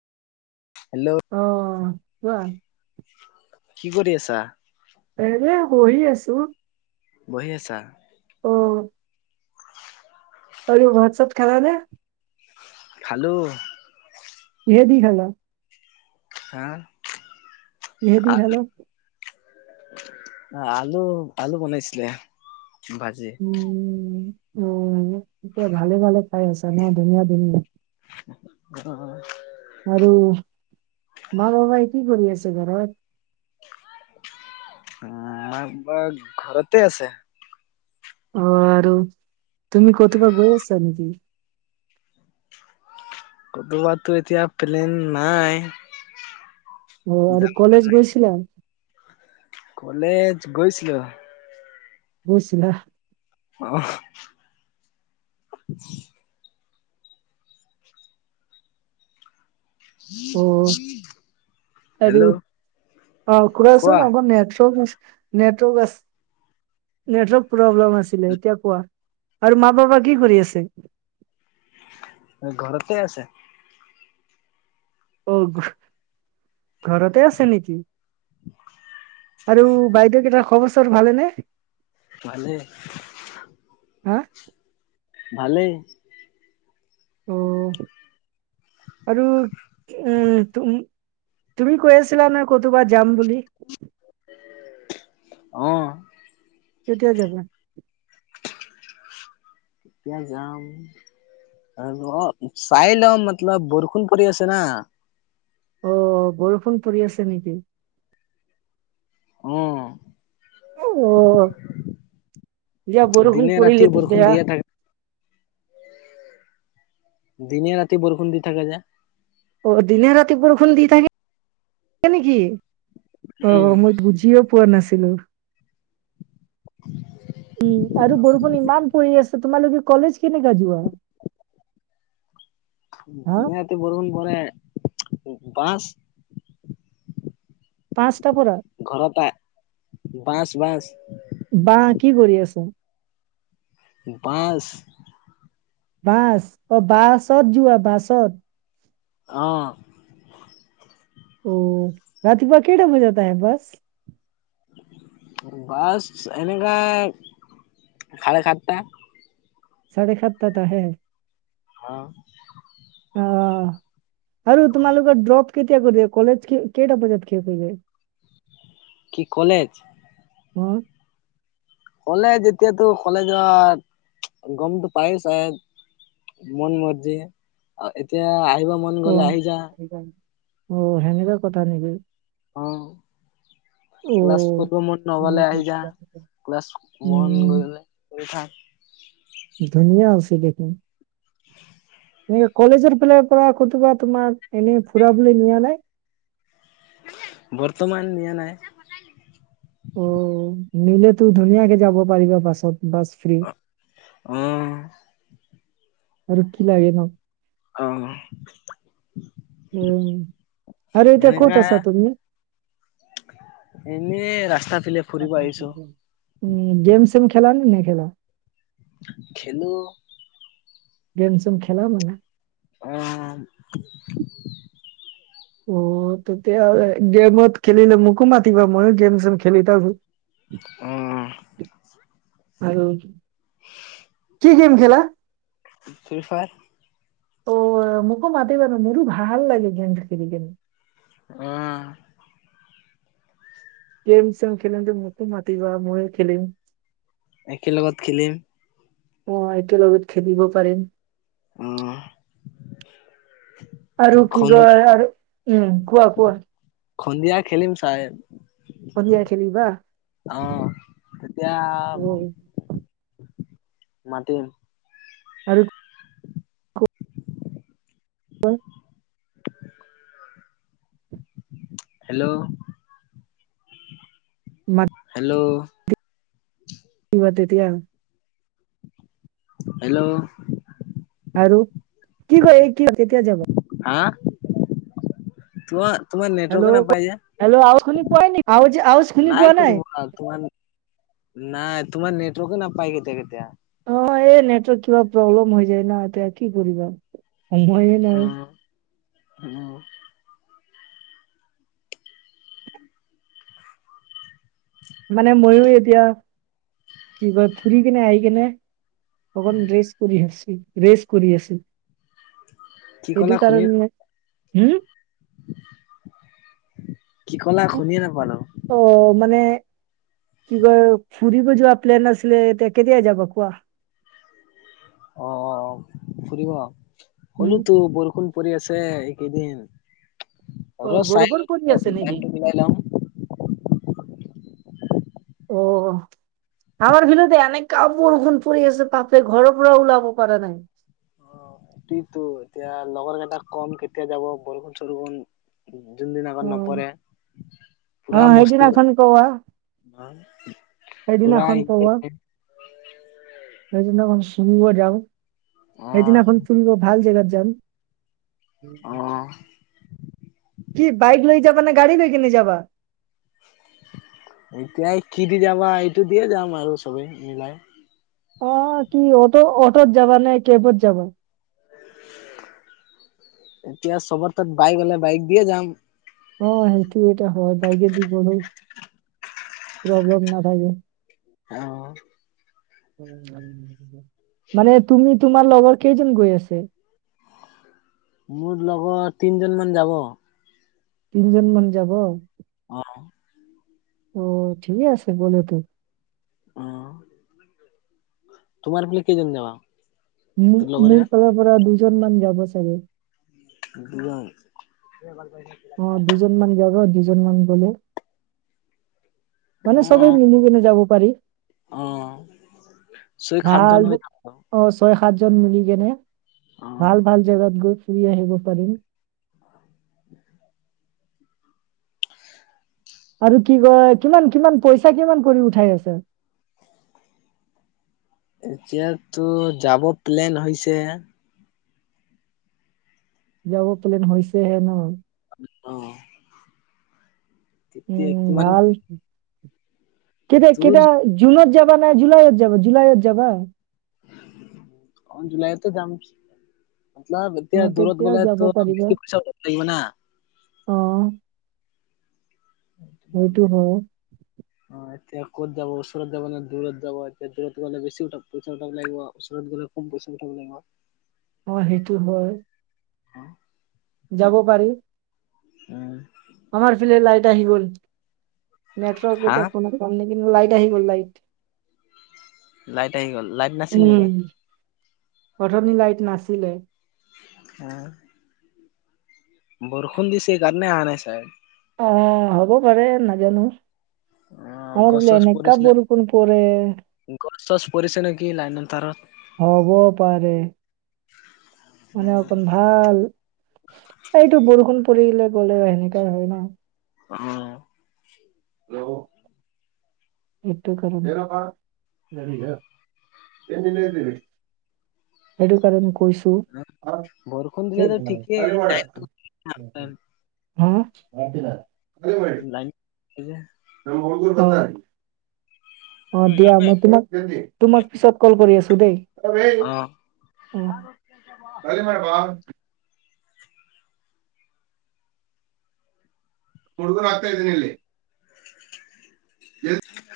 Hello কি কৰি আছা এৰে বহি আছো বহি আছা অ অ ভাত চাত খালা নে খালোঁ কিহে দি খালা সা কিহে দি খালা আলু আলু বনাইছিলে ভাজি উম উম এতিয়া ভালে ভালে খাই আছা ন ধুনীয়া ধুনীয়া উম আৰু ম বাবাই কি কৰি আছে ঘৰত উ মাক ঘৰতে আছে অ আৰু তুমি কতোপা গৈ আছা নেকি কতোপা বাতো এতিয়া প্লেন নাই অ আৰু যাম কলেজ গৈছিলা কলেজ গৈছিলো গৈছিলা অ [inaudible] অ [inaudible] আৰু হেল্ল' অ কোৱা খুৰাচোন অকৌ নেটৱৰ্ক নেটৱৰ্ক আ নেটৱৰ্ক প্ৰব্লেম আছিলে এতিয়া কোৱা আৰু মা বাবা কি কৰি আছে। ঘৰতে আছে। অ'। ঘৰতে আছে নেকি আৰু বাইদেউ কেইটা খবৰ। ভালে নে। ভালে। হা। ভালেই। অ আৰু উম তুমি কৈ আছিলা নে। ক'তোবা যাম বুলি। অ'। তেতিয়া যাবা। কেতিয়া যাম। আৰু অ চাই ল মতলব বৰষুণ পৰি আছে না। অ বৰষুণ পৰি আছে নেকি। উম। অ দিয়া বৰষুণ দিনে ৰাতি পৰিলেতো বৰষুণ বেয়া দিয়ে থাকে। দিনে ৰাতি বৰষুণ দি থাকে যে। অ দিনে ৰাতি বৰষুণ দি থাকে নেকি অ উম মই বুজিয় পোৱা নাছিলো। [inaudible] উম আৰু অ বৰষুণ ইমান পৰি আছা তোমালোকে কলেজ কেনেকাঁ যোৱা। হা দিনে ৰতি বৰষূণ পৰে বাছ। পাঁচটা পৰা। ঘৰটা বাচ বাচ। বা কি কৰি আছো। বাছ। বাছ অ বাছত যোৱা বাছত। অ'। অ ৰাতিপুৱা কেটা মজাতে বাছ। বাছ এনেকা খাৰে খাতটা। চাৰে খাটাত আহে। হ, অ'। অ আৰু তোমালোকৰ ড্ৰপ কেতিয়া কৰি কলেজ কেইটা বজাত শেষ হৈ যায়। কি কলেজ। অ'। কলেজ যেতিয়াতো কলে যোৱা গমতটো পায় চাই এ। মন মৰ্জি আৰু এতিয়া আহিব মন অ গলে আহি যা। [unintelligible] অ হেনেকাঁ কথা নেকি। অ'। অ ক্লাছ কৰ মন নগলে আহ যা ক্লাছ মন উম গলে। কৰি থাক। ধুনীয়া আছে দেখোন। [inaudible] এনেকে কলেজৰ ফাল পৰা কোবা তোমাক এনেই ফুৰাবলৈ নিয়া নাই। বৰ্তমান নিয়া নাই। অ নিলে তো ধুনীয়াকে যাব পাৰিবা বাছত বাছ ফ্ৰী অ আৰু কি লাগে নু আহ উম আৰে এতিয়া ক'ত আছা তুমি এনেই ৰাস্তা ফেলে ফুৰিব আহিছো উ গেম চেম খেল নে নাই খেলা খেলো গেম চেম খেলা মানে অ অ তেতিয়া হলে গেমত খেলিলে মোকো মাতিৱা মই গেম চেম খেলি থাকো আহ আৰু কি গেম খেলা ফি ফায়াৰ অ' মোকো মাতিবা ন মোৰো ভাল লাগে গেম খেলি কিনে অ গেম ছেম খেলিবলে মোকো মাতিবা ময়ে খেলিম একে লগত খেলিম অ', এইটো লগত খেলিব পাৰিম। উম। আৰু কি কয় আৰু উম কোৱা কোৱা। সন্দিয়া খেলিম চাইট। সন্ধিয়া খেলিবা অ', তেতিয়া অ' মাতিম। আৰু অই [inaudible] হেল্ল' হেল্ল'। কি বাদেতিয়াৰ [unintelligible] হেল্ল'। আৰু কি কয় কি তেতিয়া যাব। হা তো তোমাৰ নেটৱৰ্কে হেল্ল' নাপাই যে হেল্ল' আউজ সুনি পোৱাই, নাই আউজ আউজ শুনি পোৱা নাই। অ', তোমা নাই তোমাৰ নেটৱৰ্ক নাপাই কেতিয়া কেতিয়া অ', এই নেটৱৰ্ক কিবা প্ৰব্লেম হৈ যায় ন এতিয়া কি কৰিবা। সময়ে নাই ওম ওম। [unintelligible] মানে মইও এতিয়া কি কয় ফুৰি কেনে আহি কিনে অকণ ৰেষ্ট কৰি আছো ৰেচ কৰি আছে কি ক'লা সেইটো শুনি কাৰণে হ'ম। কি কলা শুনিয়ে নাপালো। ত' মানে কিবা ফুৰিব যোৱা প্লেন আছিলিলে তে কেতিয়া যাব কোৱা। অ', অ', ফুৰিব উম হ'লো তো বৰষুন কৰি আছে এইকেইদিন অ হলো চাই বৰষুণ পৰি আছে নেকি টাইমটো মিলাই লম। অ'। আমাৰ ভিততে এনেকা বৰষুণ পৰি আছে তাতে ঘৰ পৰা ওলাব পৰা নাই। অ', সেইটোয়তো এতিয়া লগৰ কেইটা কম কেতিয়া যাব বৰষুণ চৰষুণ যোন দিন অ খন নপৰে পুৰা অ', মস্তি সেইদিনাখন কোৱা পুৰা সেইদিনাখন পোৱা। সেইদিনা চুমত যাম অ সেইদিনাখন তুমি ম ভাল জেগাত যাম। অ'। কি বাইক লৈ যাবা নে গা়ড়ী লৈ কিনে যাবা। এতিয়া কি দি যাবা এইটো দিয়ে যাম আৰু চবেই মিলাই। অ' কি অ'ট অটত যাবা নে কেবত যাবা। এতিয়া চবত তাত বাইক হ'লে বাইক দিয়ে যাম। অ', সেইটো এটা হয় বাইকে দি ব প্ৰব্লেম নাথাকে। অ'। মানে তুমি তোমাৰ লগৰ কেইজন গৈ আছে। মোৰ লগত তিনজন মান যাব। তিনিজন মান যাব। অ'। অ' ঠিক আছে বলে তো। অ', তোমাৰ পলে কেইজন যাবা। তোৰ মোৰ মোৰ লগৰীয়া ফালৰ পৰা দুজন মান যাব চাগে। দুজন। অ', দুজন মান যাব দুইজনমানান বলে। মানে অ সবেই মিলি মিলি যাব পাৰি। অ' চুই খাদ ধান ভাল হৈ [unintelligible] অ' ছয় সাতজন মিলি কেনে ভাল অ। ভাল জেগাত গৈ ফুৰি আহিব পাৰিম। [unintelligible] [unintelligible] আৰু কি কয়, কিমান কিমান পইচা কিমান কৰি উঠাই আছে। এতিয়াতো যাব প্লেন হৈছেহে। যাব প্লেন হৈছেহে ন। অ'। তেতিয়া উম, কিমান ভাল। কেতিয়া, দূৰ কেতিয়া জুনত যাবা নে জুলাইত যাবা জুলাইত যাবা। অ' জুলাইতে যাম। মতলব এতিয়া অ', দূৰত তেতিয়াও গ'লে যাব ত' পাৰিবা। বেছি পইচা লাগিব না। অ', সেটো সেইটো ভালে। হয়। অ' এতিয়া ক'ত যাব ওচৰত যাব নে, দূৰত যাব। এতিয়া, দূৰত গ'লে বেছি উঠ পইচা উঠাব লাগিব ওচৰত গ'লে কম পইচা গুটাব লাগিব। অ' হেইটো হয়। হ। যাব পাৰি। উম। আমাৰ এফালে লাইট আহি গ'ল নেটৱৰ্ক হা এতিয়া ফোনত কম নেকি, কিন্তু লাইট আহি গ'ল লাইট। লাইট আহি গ'ল লাইট নাছিল নেকি? ওঠনি লাইট নাছিলে। আ বৰষুন দিছে কাৰনে আহা নাই চা অ' হ'ব পাৰে নাজানো। অ আৰু গছ চছ এনেকা পৰিছিলে বৰষুন পৰে। গছ চছ পৰিছে নেকি লাইনৰ তাৰত। হ'ব পাৰে। মানে অকণ ভাল এইটো বৰষুণ পৰিললে গ'ল এনেকুৱাই হয় না। হয়। উ [inaudible] [unintelligible] সেইটো কাৰণ কৈছো অ বৰষুণ দিলেতো ঠিকেই লাইনটো [unintelligible] লাইন এই যে অ' দিয়া লাইন মই তোমাক তোমাক পিছত ক'ল কৰি আছো দেই। অ হৰি ম ব [unintelligible] পলোৱা হাতে জিনিলী। জ [unintelligible]